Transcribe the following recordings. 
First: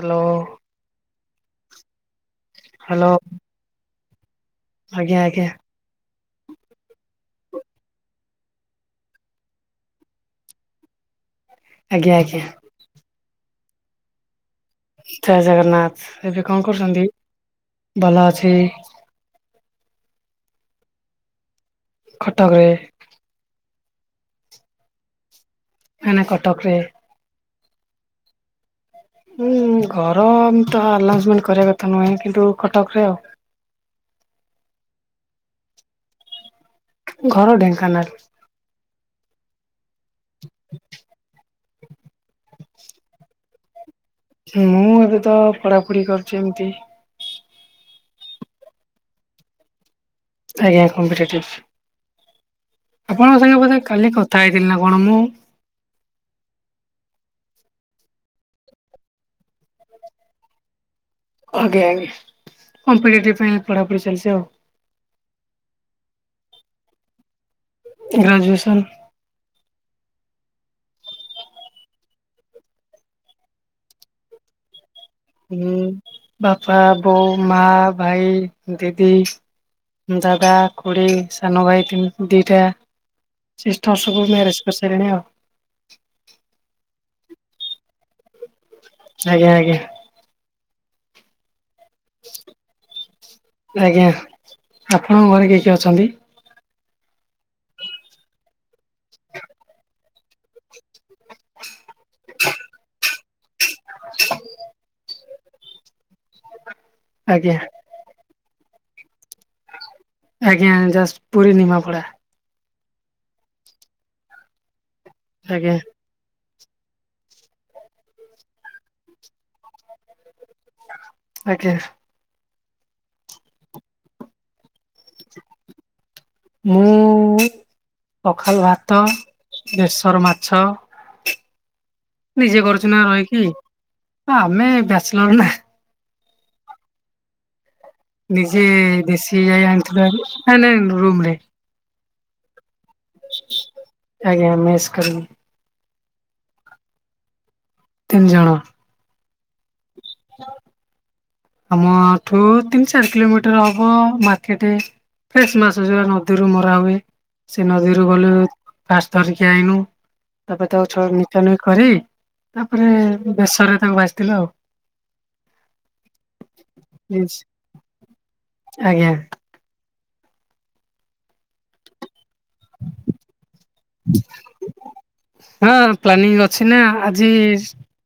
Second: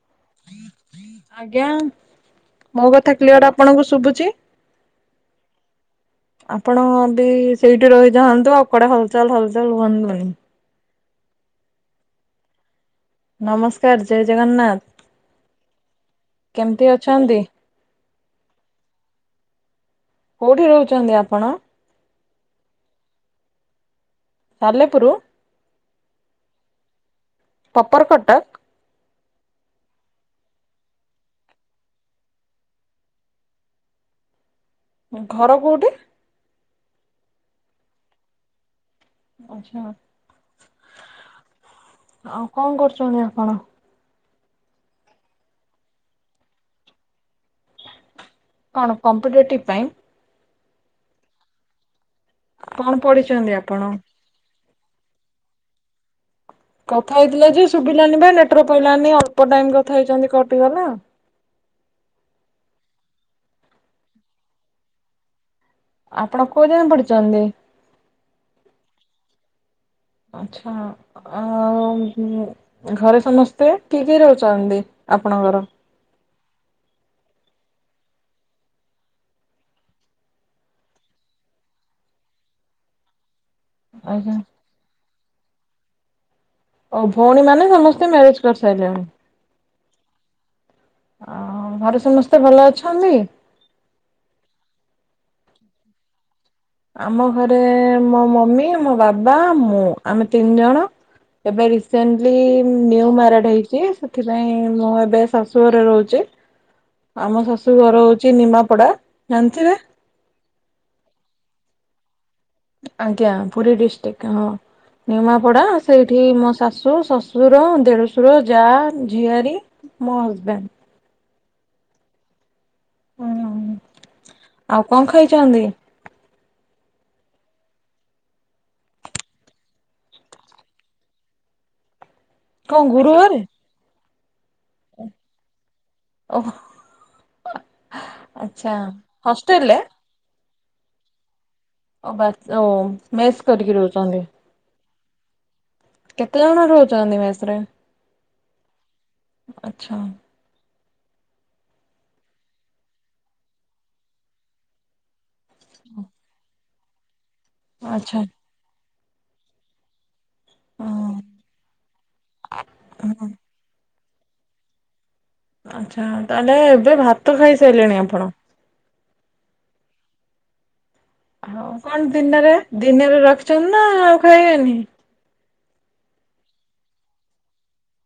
Hello ଆଜ୍ଞା ମୋ hello କଥା କ୍ଲିଅର ଆପଣଙ୍କୁ ଶୁବୁଚି? ଆଜ୍ଞା ଆଜ୍ଞା। ଆପଣ ବି ସେଇଠି ରହିଯାଆନ୍ତୁ ଆଉ କୁଆଡେ ହଲ୍ ଚଲ୍ ହଲ୍ ଚଲ୍ ହୁଅନ୍ତୁ ନାହିଁ। ଆଜ୍ଞା ଆଜ୍ଞା। ନମସ୍କାର୍ ଜୟ ଜଗନ୍ନାଥ। ଜୟ ଜଗନ୍ନାଥ ଏବେ କଣ କେମିତି କରୁଚନ୍ତି ଅଛନ୍ତି? ଭଲ ଅଛି। କଉଠି ରହୁଚନ୍ତି ଆପଣ? କଟକ ରେ। ସାଲେପୁରୁ। ନା ନା କଟକ ରେ। ପ୍ରପର କଟକ। ଉଁ ଘର ତ ଆନାଉନ୍ସମେଣ୍ଟ କରିବା କଥା ନୁହେଁ କିନ୍ତୁ କଟକ ରେ ଆଉ। ଘର କେଉଁଠି? ଘର ଢେଙ୍କାନାଳ। ଆଚ୍ଛା। [unintelligible] ଆଉ କଣ କରୁଛନ୍ତି ଆପଣ? ମୁଁ ଏବେ ତ ପଢାପଢି କରୁଛି ଏମିତି। କଣ କମ୍ପିଟେଟିଭ୍ ପାଇଁ। ଆଜ୍ଞା କମ୍ପିଟେଭୀ କଣ ଆପଣଙ୍କ ପଢିଛନ୍ତି ସାଙ୍ଗରେ ବଧେ ଆପଣ? କାଲି କଥା ହେଇଥିଲି ନା କଣ ମୁଁ। କଥା ହେଇଥିଲା ଯେ ଶୁଭିଲାନି ବା ନେଟୱର୍କ ପାଇଲନି ଅଳ୍ପ ଟାଇମ କଥା ହେଇଛନ୍ତି କଟିଗଲା। ଆଜ୍ଞା ଆଜ୍ଞା କମ୍ପିଟେଟିଭ ପାଇଁ ପଢାପଢି ଚାଲି ଆଉ। ଆପଣ କୋଉଯାଏଁ ପଡ଼ିଛନ୍ତି? ଗ୍ରଜୁଏସନ୍। ଆଛା ଆଉ ଘରେ ସମସ୍ତେ କିଏ କିଏ ରହୁଛନ୍ତି? ଆପଣଙ୍କର? ଉଁ ବାପା ବୋଉ ମା ଭାଇ ଦିଦି। ଦାଦା ଖୁଡ଼ି ସାନ ଭାଇ ତିନ ଦିଇଟା ସିଷ୍ଟର୍ ସବୁ ଆଜ୍ଞା। ମ୍ୟାରେଜ୍ କରିସାରିଲିଣି ଆଉ। ଆଉ ଭଉଣୀ ମାନେ ସମସ୍ତେ ମ୍ୟାରେଜ କରିସାରିଲେଣି। ଆଜ୍ଞା ଆଜ୍ଞା ଆଉ ଘରେ ସମସ୍ତେ ଭଲ ଅଛନ୍ତି। ଆଜ୍ଞା ଆପଣଙ୍କ ଘରେ କି କି ଅଛନ୍ତି। ଆମ ଘରେ ମୋ ମମି ମୋ ବାବା ମୁଁ ଆମେ ତିନି ଜଣ। ଏବେ ରିସେଣ୍ଟଲି ନିୱମା [unintelligible] ହେଇଛି ସେଥିପାଇଁ ମୁଁ ଏବେ ଶାଶୁ ଘରେ ରହୁଛି ଆଉ ମୋ ଆଜ୍ଞା ଶାଶୁ ଘର ହୋଉ ଚି ନିମାପଡା ଜାଣିଥିବେ। ଆଜ୍ଞା ଜାଷ୍ ପୁରୀ ନିମାପଡ଼ା। ଆଜ୍ଞା ପୁରୀ ଡିଷ୍ଟ୍ରିକ୍ଟ ହଁ ନିମାପଡା ଆଜ୍ଞା ସେଇ ଏଠି ମୋ ଶାଶୁ ଶ୍ୱଶୁର ଦେଢଶୁର ଯା ଝିଆରୀ ମୋ ହଜବେଣ୍ଡ। ଆଜ୍ଞ। ହୁଁ ଆଉ କଁ ଖାଇଛନ୍ତି? ମୁଁ ପଖାଲ ଭାତ ବେସର ମାଛ ନିଜେ କଣ କରୁଚୁ ନା ଗୁରୁବାରେ ରହିକି ଆମେ ବ୍ୟାଚଲର ନା। ଓହୋ। ନିଜେ ଆଚ୍ଛା ଦେଶି ଯାଇ ହଷ୍ଟେଲରେ ଆଣିଥିଲୁ ହାରି ନା ନା ରୁମ ରେ। ଓ ବା ଚୋ ମେସ୍ କରିକି ରହୁଛନ୍ତି। ଆଜ୍ଞା ମେସ୍ କରିକି କେତେ ଜଣ ରହୁଛନ୍ତି ମେସ ରେ। ତିନି ଜଣ। ଆଛା। ଆମଠୁ ତିନି ଚାରି କିଲୋମିଟର ହବ ମାର୍କେଟ ଫ୍ରେଶ ମାଛ ଯୋଉ ନଦୀରୁ ମ ଧରା ହୁଏ ସେ ନଦୀରୁ ଆଚ୍ଛା ଗଲୁ ଫାଷ୍ଟ ଧରିକି ଆଇଲୁ। ତାପରେ ତାକୁ ହଁ। ଛଡ ନିକା ନୁକି କରି ତାପରେ ବେଶରରେ ତାକୁ ଭାଜିଥିଲୁ ଆଉ। ଆଚ୍ଛା ତାହେଲେ ଏବେ ଭାତ ଖାଇସାରିଲେଣି ଆପଣ। ଆଜ୍ଞା। ହଉ କଣ ଦିନରେ ଦିନରେ ରଖିଛନ୍ତି ନା ଆଉ ଖାଇବେନି। ହଁ ପ୍ଲାନିଂ ଅଛି ନା ଆଜି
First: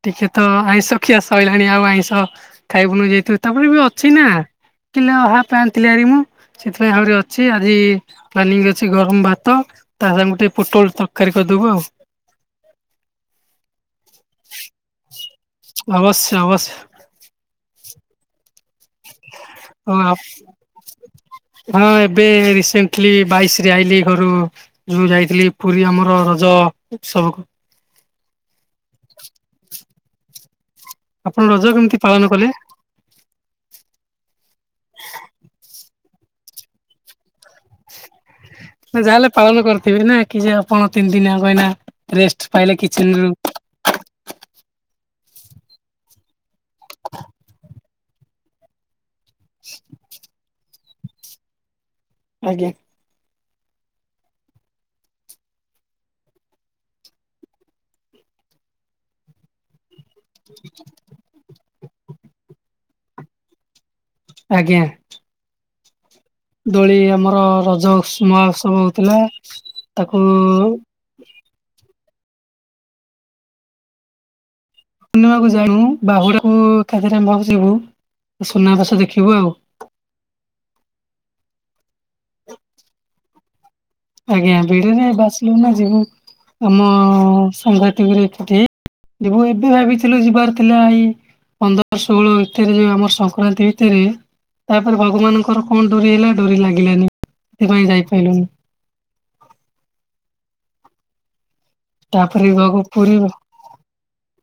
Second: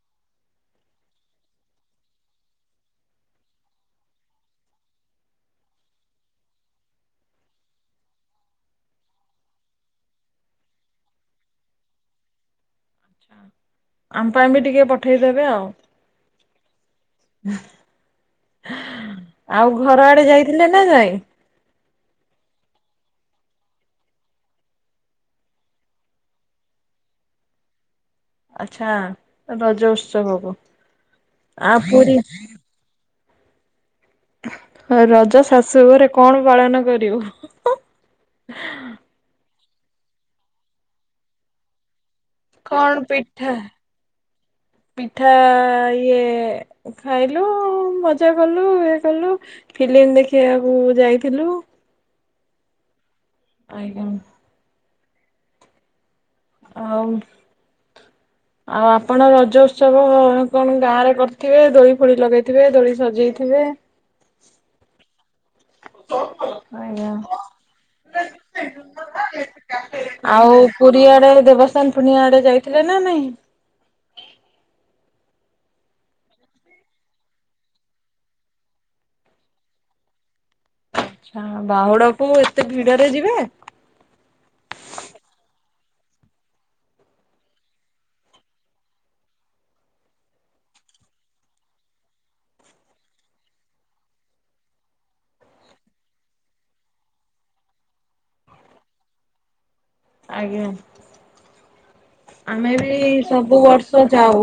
ଟିକେ ତ ଆଇଁଷ ଖିଆସଇଲାଣି ଆଉ ଆଇଁଷ ଖାଇବୁନୁ ଯେଇତୁ ତାପରେ ବି ଅଛି ନା। କିଲେ ଓ ହାଫ ଆଣିଥିଲି ଭାରି ମୁଁ। ସେଥିପାଇଁ ଆହୁରି ଅଛି ଆଜି ପ୍ଲାନିଂ ଅଛି ଗରମ ଭାତ ତା ସାଙ୍ଗରେ ଟିକେ ପୋଟଳ ତରକାରୀ କରିଦବୁ ଆଉ। ଆମ ପାଇଁ ବି ଟିକେ ପଠେଇଦେବେ ଆଉ। ଅବଶ୍ୟ ଅବଶ୍ୟ। ଆଉ ହଁ ଘର ଆପ ଆଡେ ଯାଇଥିଲେ ନା ନାଇଁ। ହଁ ଏବେ ରିସେଣ୍ଟଲି ବାଇଶରେ ଆଇଲି ଘରୁ। ଯୋଉ ଯାଇଥିଲି ପୁରୀ ଆମର ରଜ ଉତ୍ସବ କୁ। ଆଚ୍ଛା ରଜ ଉତ୍ସବକୁ। ଆପଣ ରଜ ଆ କେମିତି ପୁରୀ ପାଳନ କଲେ? ରଜ ଶାଶୁ ଘରେ କଣ ପାଳନ କରିବୁ। ନା ଯାହା ହେଲେ ପାଳନ କରିଥିବେ ନା କି ଯେ ଆପଣ ତିନି ଦିନି ଏଇନା ରେଷ୍--‌ କଣ ପିଠା ପିଠା ଇଏ ଖାଇଲୁ ମଜା କଲୁ ଇଏ କଲୁ ଫିଲ୍ମ ଦେଖିବାକୁ ଯାଇଥିଲୁ। ଆଜ୍ଞା। ଆଜ୍ଞା। ଆଉ ଆଉ ଆପଣ ରଜ ଉତ୍ସବ କଣ ଗାଁରେ କରି ଥିବେ ଦୋଳି ଫୋଳି ଲଗେଇଥିବେ ଦୋଳି ସଜେଇଥିବେ। ଆଜ୍ଞା। ଦୋଳି ଆଜ୍ଞା ଆମର ରଜ ଉସୁ ସବ ହଉଥିଲା ତାକୁ ଆଉ ପୁରୀ ଆଡେ ଦେବସ୍ଥାନ ପୁର୍ଣ୍ଣିମା ଆଡେ ଯାଇଥିଲେ ନା ନାଇଁ? ପୂର୍ଣ୍ଣିମାକୁ ଯାଉ ବାହୁଡାକୁ ଏକାଥରେ ଯିବୁ ସୁନାବେଶ ଦେଖିବୁ ଆଉ। ଆଚ୍ଛା ବାହୁଡ଼ାକୁ ମୁଁ ଏତେ ଭିଡରେ ଯିବେ? ଆଜ୍ଞା ଭିଡରେ ବସିଲୁ ନା ଯିବୁ ଆମ ସାଘାତିକ ରେଠି। ଯିବୁ ଏବେ ଭାବିଥିଲୁ ଯିବାର ଥିଲା, ଏଇ ପନ୍ଦର ଷୋହଳ ଭିତରେ ଯୋଉ ଆମର ସଂକ୍ରାନ୍ତି ଭିତରେ ତାପରେ ଭଗବାନଙ୍କର କଣ ଡୋରି ହେଲା ଡୋରି ଲାଗିଲାନି ସେଥିପାଇଁ ଯାଇପାରିଲୁନି। ଆ ତାପରେ ଆମେ ଘକୁ ବି ପୁରୀ ସବୁ ବର୍ଷ ବ ଯାଉ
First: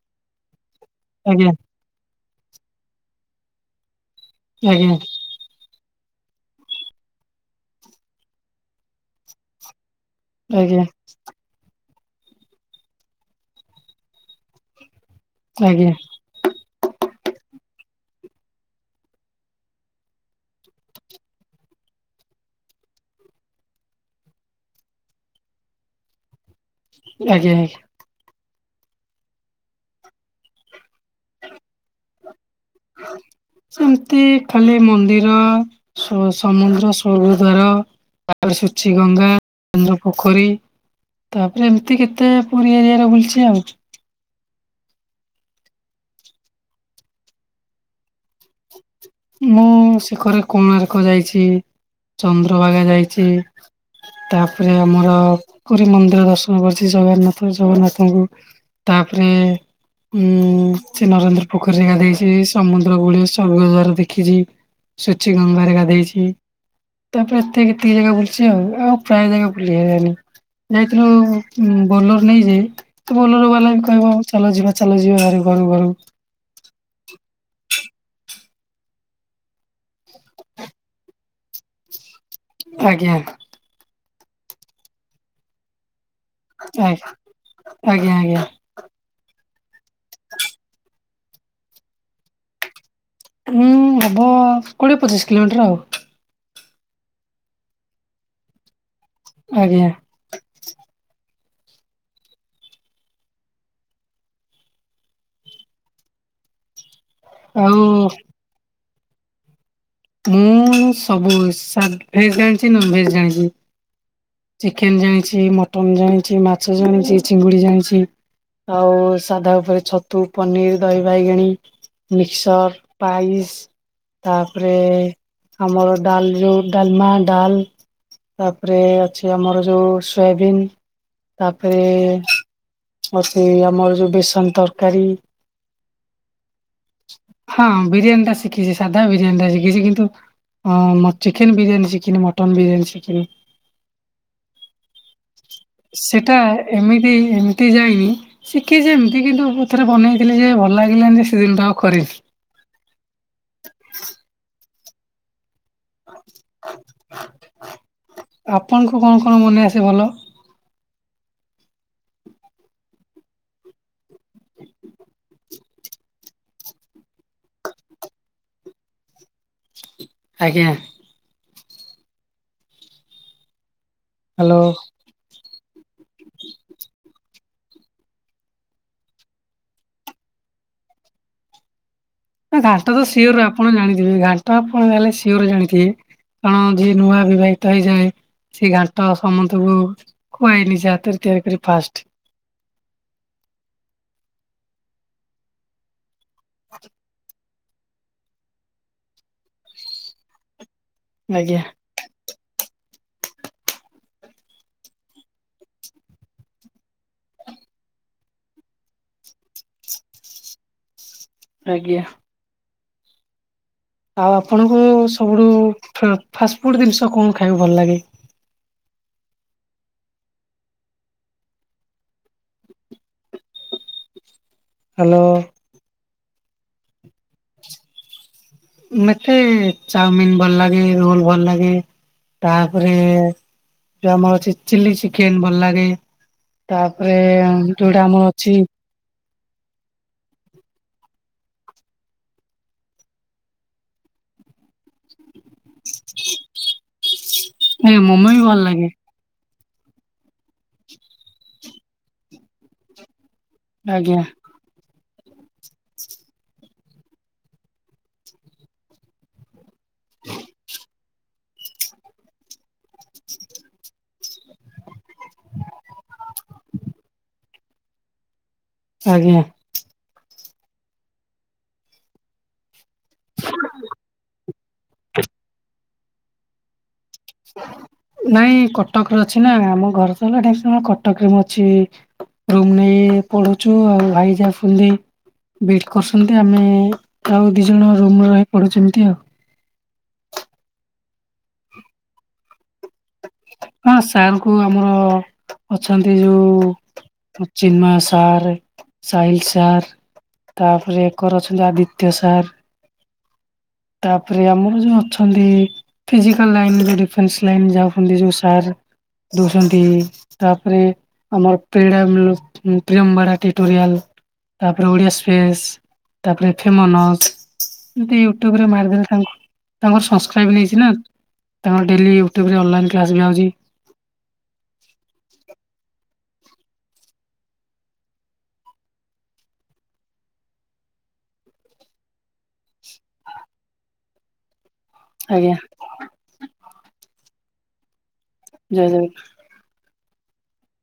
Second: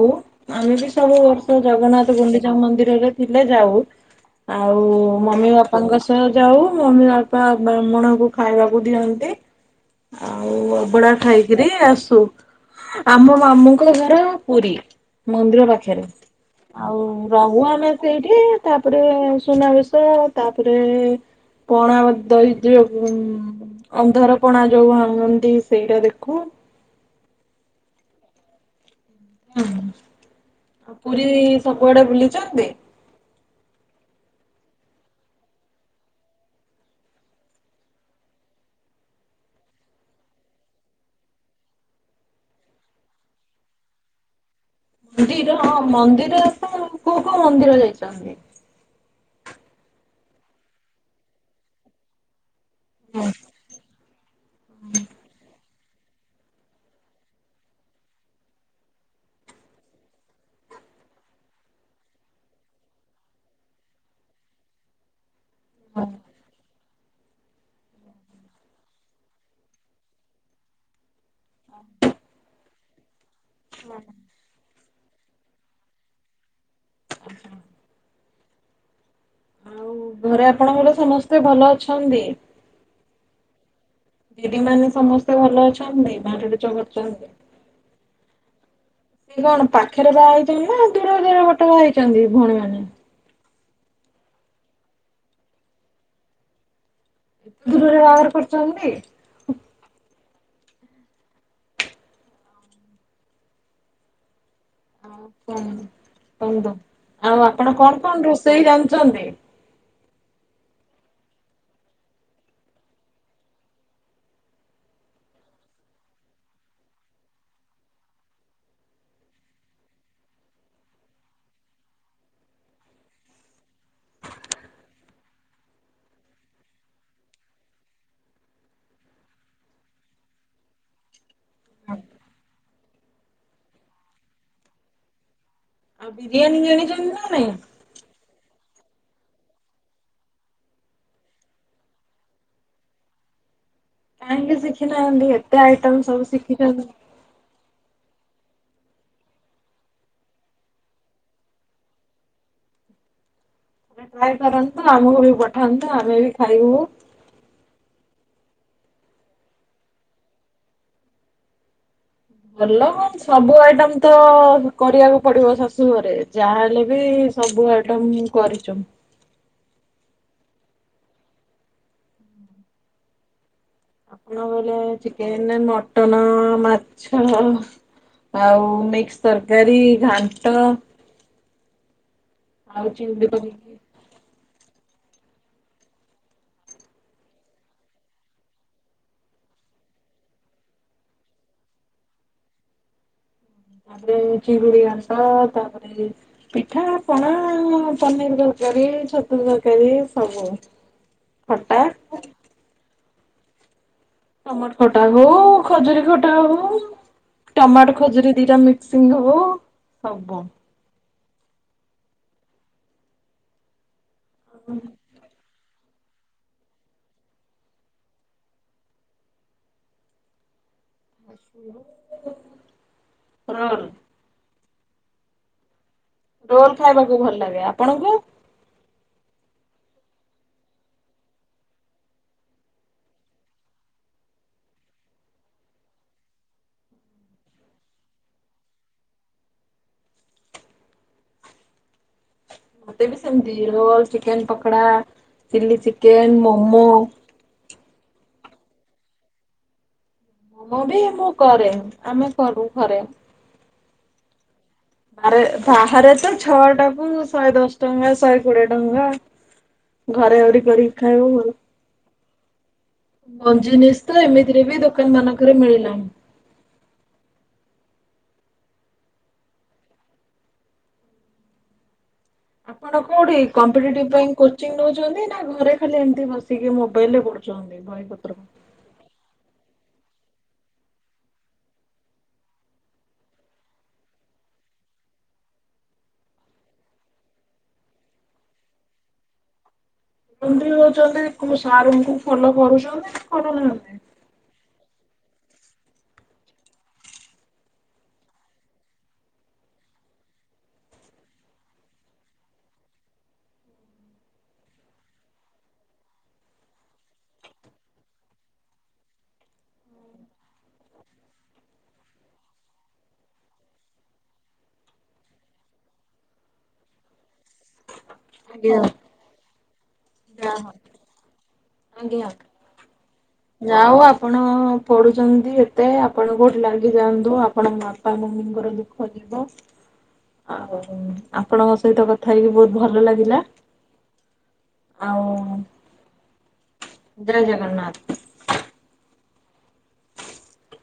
ଆମେ ବି ସବୁ ଆଜ୍ଞା ବର୍ଷ ଜଗନ୍ନାଥ ଗୁଣ୍ଡିଚା ମନ୍ଦିରରେ ଥିଲେ ଯାଉ। ଆଉ ଆଜ୍ଞା ମମି ବାପାଙ୍କ ସହ ଯାଉ ମମି ବାପା ବ୍ରାହ୍ମଣକୁ ଖାଇବାକୁ ଦିଅନ୍ତି। ଆଉ ଆଜ୍ଞା ଅଭଡା ଖାଇକିରି ଆସୁ। ଆମ ମାମୁଁଙ୍କ ଘର ପୁରୀ ଆଜ୍ଞା ମନ୍ଦିର ଆଜ୍ଞା ପାଖରେ। ଆଉ ରହୁ ଆମେ ସେଇଠି ତାପରେ ସୁନାବେଶ ତାପରେ ପଣା ଦେଇ ଦବୁ। ଅନ୍ଧାରପଣା ଯୋଉ ଭାଙ୍ଗନ୍ତି ସେଇଟା ଦେଖୁ। ଆଜ୍ଞା ଆଜ୍ଞା। ହୁଁ ଆଉ ପୁରୀ ସବୁଆଡେ ବୁଲିଛନ୍ତି? ସେମିତି ଖାଲି ମନ୍ଦିର ସମୁଦ୍ର ସ୍ବର୍ଗଦ୍ୱାର। ତାପରେ ସୁଚି ଗଙ୍ଗା, ଚନ୍ଦ୍ର ପୋଖରୀ। ତାପରେ ଏମିତି କେତେ ପୁରୀ ଏରିଆରେ ବୁଲଛି ଆଉ ପୁରୀ ହଁ ମନ୍ଦିର କୋଉ କୋଉ ମନ୍ଦିର ଯାଇଛନ୍ତି। ମୁଁ ଶିଖରେ କୋଣାର୍କ ଯାଇଛି। ଚନ୍ଦ୍ରଭାଗା ଯାଇଛି ତାପରେ ଆମର କରି ମନ୍ଦିର ଦର୍ଶନ କରିଛି ଜଗନ୍ନାଥ ଜଗନ୍ନାଥଙ୍କୁ ତାପରେ ଉଁ ସେ ନରେନ୍ଦ୍ର ପୋଖରୀରେ ଗାଦେଇଛି ସମୁଦ୍ର ଗୁଳି ସ୍ଵର୍ଗ ଦ୍ୱାର ଦେଖିଛି ସୂଚି ଗଙ୍ଗାରେ ଗାଧେଇଛି। ତାପରେ ଏତେ କେତିକି ଜାଗା ବୁଲଛି ଆଉ ଆଉ ପ୍ରାୟ ଜାଗା ବୁଲି ହେଇଗଲାଣିି ଯାଇଥିଲୁ। ବୋଲର ନେଇଯାଇ ଯେ ବୋଲର ବାଲା ବି କହିବ ଚାଲ ଯିବା ଚାଲ ଯିବା ଘରୁ ଘରୁ। [unintelligible] ଆଉ ଘରେ ଆପଣଙ୍କର ସମସ୍ତେ ଭଲ ଅଛନ୍ତି। ଆଜ୍ଞା। [inaudible] ମାନେ ସମସ୍ତେ। ତ ଭଲ ଅଛନ୍ତି ମାଟଡିଚ ଆଜ୍ଞା କରଛନ୍ତି ଆଜ୍ଞା ଆଜ୍ଞା। ସେ କଣ ପା ପାଖରେ ବାହା ହେଇଛନ୍ତି ନା ଦୂର ଦୂର ପଟ ବା ହେଇଛନ୍ତି ଭଉଣୀମାନେ ଉୁଁ ହବ କୋଡ଼ିଏ ପଚିଶ କିଲୋମିଟର ଆଉ। ଦୂରରେ ବ୍ୟବହାର କରୁଛନ୍ତି। ଆଜ୍ଞା। ହ କ କୁନ୍ତୁ ଆଉ ଆପଣ କଣ କଣ ରୋଷେଇ ଜାଣିଛନ୍ତି? ମୁଁ ସବୁ ଭେଜ ଜାଣିଛି ନନ ଭେଜ ଜାଣିଛି। ଚିକେନ ଜାଣିଛି ମଟନ ଜାଣିଛି ମାଛ ଜାଣିଛି ଚିଙ୍ଗୁଡି ଜାଣିଛି। ଆଉ ସାଧା ଉପରେ ଛତୁ ପନିର ଦହି ବାଇଗିଣୀ। ମିକ୍ସର ପାଇାଇସ୍। ତାପରେ ଆମର ଡାଲ ଯଉଁ ଡାଲମା ଡାଲ। ତାପରେ ଅଛି ଆମର ଯୋଉ ସୋୟାବିନ୍ ତାପରେ ଆଉ ସେ ଆମର ଯୋଉ ବେସନ ତରକାରୀ ଆଉ ବିରିୟାନୀ ଜାଣିଛନ୍ତି ନା ନାଇଁ? ହଁ ବିରିୟାନୀ ଟା ଶି ଖିଛି ସାଧା ବିରିୟାନୀ ଟା ଶିଖିଛି କିନ୍ତୁ ଅ, ମୁଁ ଚିକେନ୍ ବିରିୟାନୀ ଶିଖିନି, ମଟନ୍ ବିରିୟାନୀ ଶିଖିନି। କାହିଁକି ଶିଖିନାହାନ୍ତି? ଏତେ ଆଇଟମ ସବୁ ଶିଖିଛନ୍ତି। ହେ ଏମିତି ଯାଇନି। ଶିଖିଛି ଏମିତି କିନ୍ତୁ ମୁଁ ଥରେ ବନେଇଥିଲି ଯେ ଭଲ ଲାଗିଲାନି ଯେ ସେ ଦିନଠୁ ଆଉ କରିନି। [inaudible] ଟ୍ରାଏ କରନ୍ତୁ, ଆମକୁ ବି ପଠାନ୍ତୁ ଆମେ ବି ଖାଇବୁ। ଆପଣଙ୍କୁ କଣ କଣ ମନେ ଆସେ ଭଲ? ଭଲ କଣ ସବୁ ଆଇଟମ ତ କରିବାକୁ ପଡିବ ଶାଶୁ ଘରେ। ଯାହାହେଲେ ବି ସବୁ ଆଇଟମ କରିଚୁ। ଆଜ୍ଞା। ଆପଣ ହ୍ୟାଲୋ କହିଲେ ଚିକେନ୍, ମଟନ, ମାଛ ଆଉ ମିକ୍ସ ତରକାରୀ, ଘାଣ୍ଟ। ନା ଆଉ ଘାଣ୍ଟ ତ ଚିଙ୍ଗୁଡି ସିଓର୍ ଆପଣ ପକେଇକି ଜାଣିଥିବେ, ଘାଣ୍ଟ ଆପଣ ଯାହେଲେ ସିଓର୍ ଜାଣିଥିବେ। କାରଣ ଯିଏ ନୂଆ ବିବାହିତ ହେଇଯାଏ। ସେଇ ଘାଣ୍ଟ ସମୁସ୍ତକୁ ଖୁଆଏ ନିଜ ହାତରେ ତିଆରି କରି ଫାଷ୍ଟ। ତାପରେ ଚିଙ୍ଗୁଡି ଘାଣ୍ଟ, ତାପରେ ପିଠା ପଣା ହଁ ମୁଁ ପନିର୍ ତରକାରୀ, ଛତୁୁ ତରକାରୀ ସବୁ ଆଜ୍ଞା। ଖଟା। ଟମଟୋ ଖଟା ହଉ, ଖଜୁରୀ ଖଟା ହଉ। ଟମାଟୋ ଖଜୁରୀ ଦିଟା ମିକ୍ସିଂ ହବ ସବୁ। ଆଜ୍ଞା। ଆଉ ଆପଣଙ୍କୁ ସବୁଠୁ ଫ-ଫାଷ୍ଟଫୁଡ଼୍ ଜିନିଷ କଣ ଖାଇକୁ ଭଲ ଲାଗେ। [inaudible] Run hello. ରୋଲ୍ ଖାଇବାକୁ ଭଲ ଲାଗେ, ଆପଣଙ୍କୁ? ମୋତେ ଚାଉମିିନ୍ ଭଲ ଲାଗେ, ରୋଲ୍ ଭଲ ଲାଗେ। ତାପରେ ଯୋଉ ଆମର ଅଛି ଚିଲି ଚିକେନ୍ ଭଲ ଲାଗେ। ତାପରେ ଯୋଉଟା ଆମର ଅଛି ମୋତେ ବି ସେମତି roll, chicken pakora, chilli chicken, momo. ଏ ମୋମୋ ହିଁ ଭଲ ଲାଗେ। ମୁଁ ବି ମୁଁ କରେ ଆମେ କରୁ ଘରେ। ଆଜ୍ଞା। ଆରେ ବାହାରେ ତ ଛଅ ଟାକୁ ଶହେ ଦଶ ଟଙ୍କା ଶହେ କୋଡିଏ ଟଙ୍କା। ଘରେ ଆହୁରି କରିକି ଖାଇବୁ ଭଲ। ମଞ୍ଜୁନିସ୍ ତ ଏମିତିରେ ବି ଦୋକାନ ମାନଙ୍କରେ ମିଳିଲାଣି। [inaudible] ଆଜ୍ଞା। ଆପଣ କୋଉଠି କମ୍ପିଟିଟିଭ୍ ପାଇଁ କୋଚିଙ୍ଗ ନଉଛନ୍ତି ନା ଘରେ ଖାଲି ଏମିତି ବସିକି ମୋବାଇଲ୍ ରେ ପଢ? ନାଇଁ କଟକରେ ଅଛି ନା, ଆମ ଘର ତ ହେଲା ଢେଙ୍କାନାଳ। କଟକରେ ମୁଁ ଅଛି ରୁମ୍ ନେଇ ପଢୁଛୁ ଆଉ, ଭାଇ ଯେ ଆସନ୍ତି। ବି କରସନ୍ତି ଆମେ ଆଉ ଦି ଜଣ ରୁମ୍ ରେ ରହି ପଢ଼ୁଛୁ ଏମିତି ଆଉ। ଏମତି ହଉଛନ୍ତି କଣ ସାର୍ ଙ୍କୁ ଫଲୋ କରୁଛ? ତାଙ୍କୁ ଆମର ଅଛନ୍ତି ଯୋଉ ଚିନ୍ମୟ ସାର୍, ସାହିିଲ ସାର୍ ତାପରେ ଏକରେ ଅଛନ୍ତି ଆଦିତ୍ୟ ସାର। ତାପରେ ଆମର ଯୋଉ ଅଛନ୍ତି ଫିଜିିକଲ ଲାଇନ ବା ଡିଫେନ୍ସ ଲାଇନ ରେ ଯାଉଛନ୍ତି ଯେଉଁ ସାର୍। ଦେଉଛନ୍ତି ତାପରେ ଆମର ପ୍ରେଡ଼ ପ୍ରେମବାଡ଼ା ଟିଟୋରିଆଲ। ତାପରେ ଓଡିଆ ସ୍ପେସ୍, ତାପରେ ଫେମନସ ଏମିତି ୟୁ ଟ୍ୟୁବ୍ ରେ ଆଜ୍ଞା ମାର ଦେଲେ ତାଙ୍କୁ ତାଙ୍କର ସଂସ୍କ୍ରାଇବ ଯାହା ନେଇଛି ନା। ହଉ ତାଙ୍କର ଡେଲି ୟୁ ଟ୍ୟୁବ୍ ରେ ଅନାଇ କ୍ଲାସ ନିଆ ହେଉଛି। ଯାହା ହଉ ଆପଣ ପଢ଼ୁଛନ୍ତି ଏତେ, ଆପଣ କଉଠି ଲାଗି ଯାଆନ୍ତୁ। ଆପଣ ପାପା, ମମିଙ୍କର ଦୁଃଖ ଯିବ। ଆଉ ଆପଣଙ୍କ ସହିତ କଥା ହେଇକି ବହୁତ ଭଲ ଲାଗିଲା। ଆଜ୍ଞା ଆଉ ଜୟ ଜଗନ୍ନାଥ। ଜୟ ଜଗନ୍ନାଥ।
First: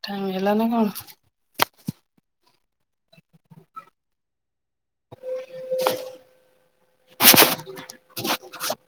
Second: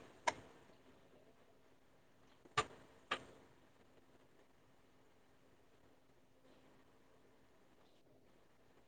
ଟାଇମ ହେଲା ନା କଣ? [inaudible]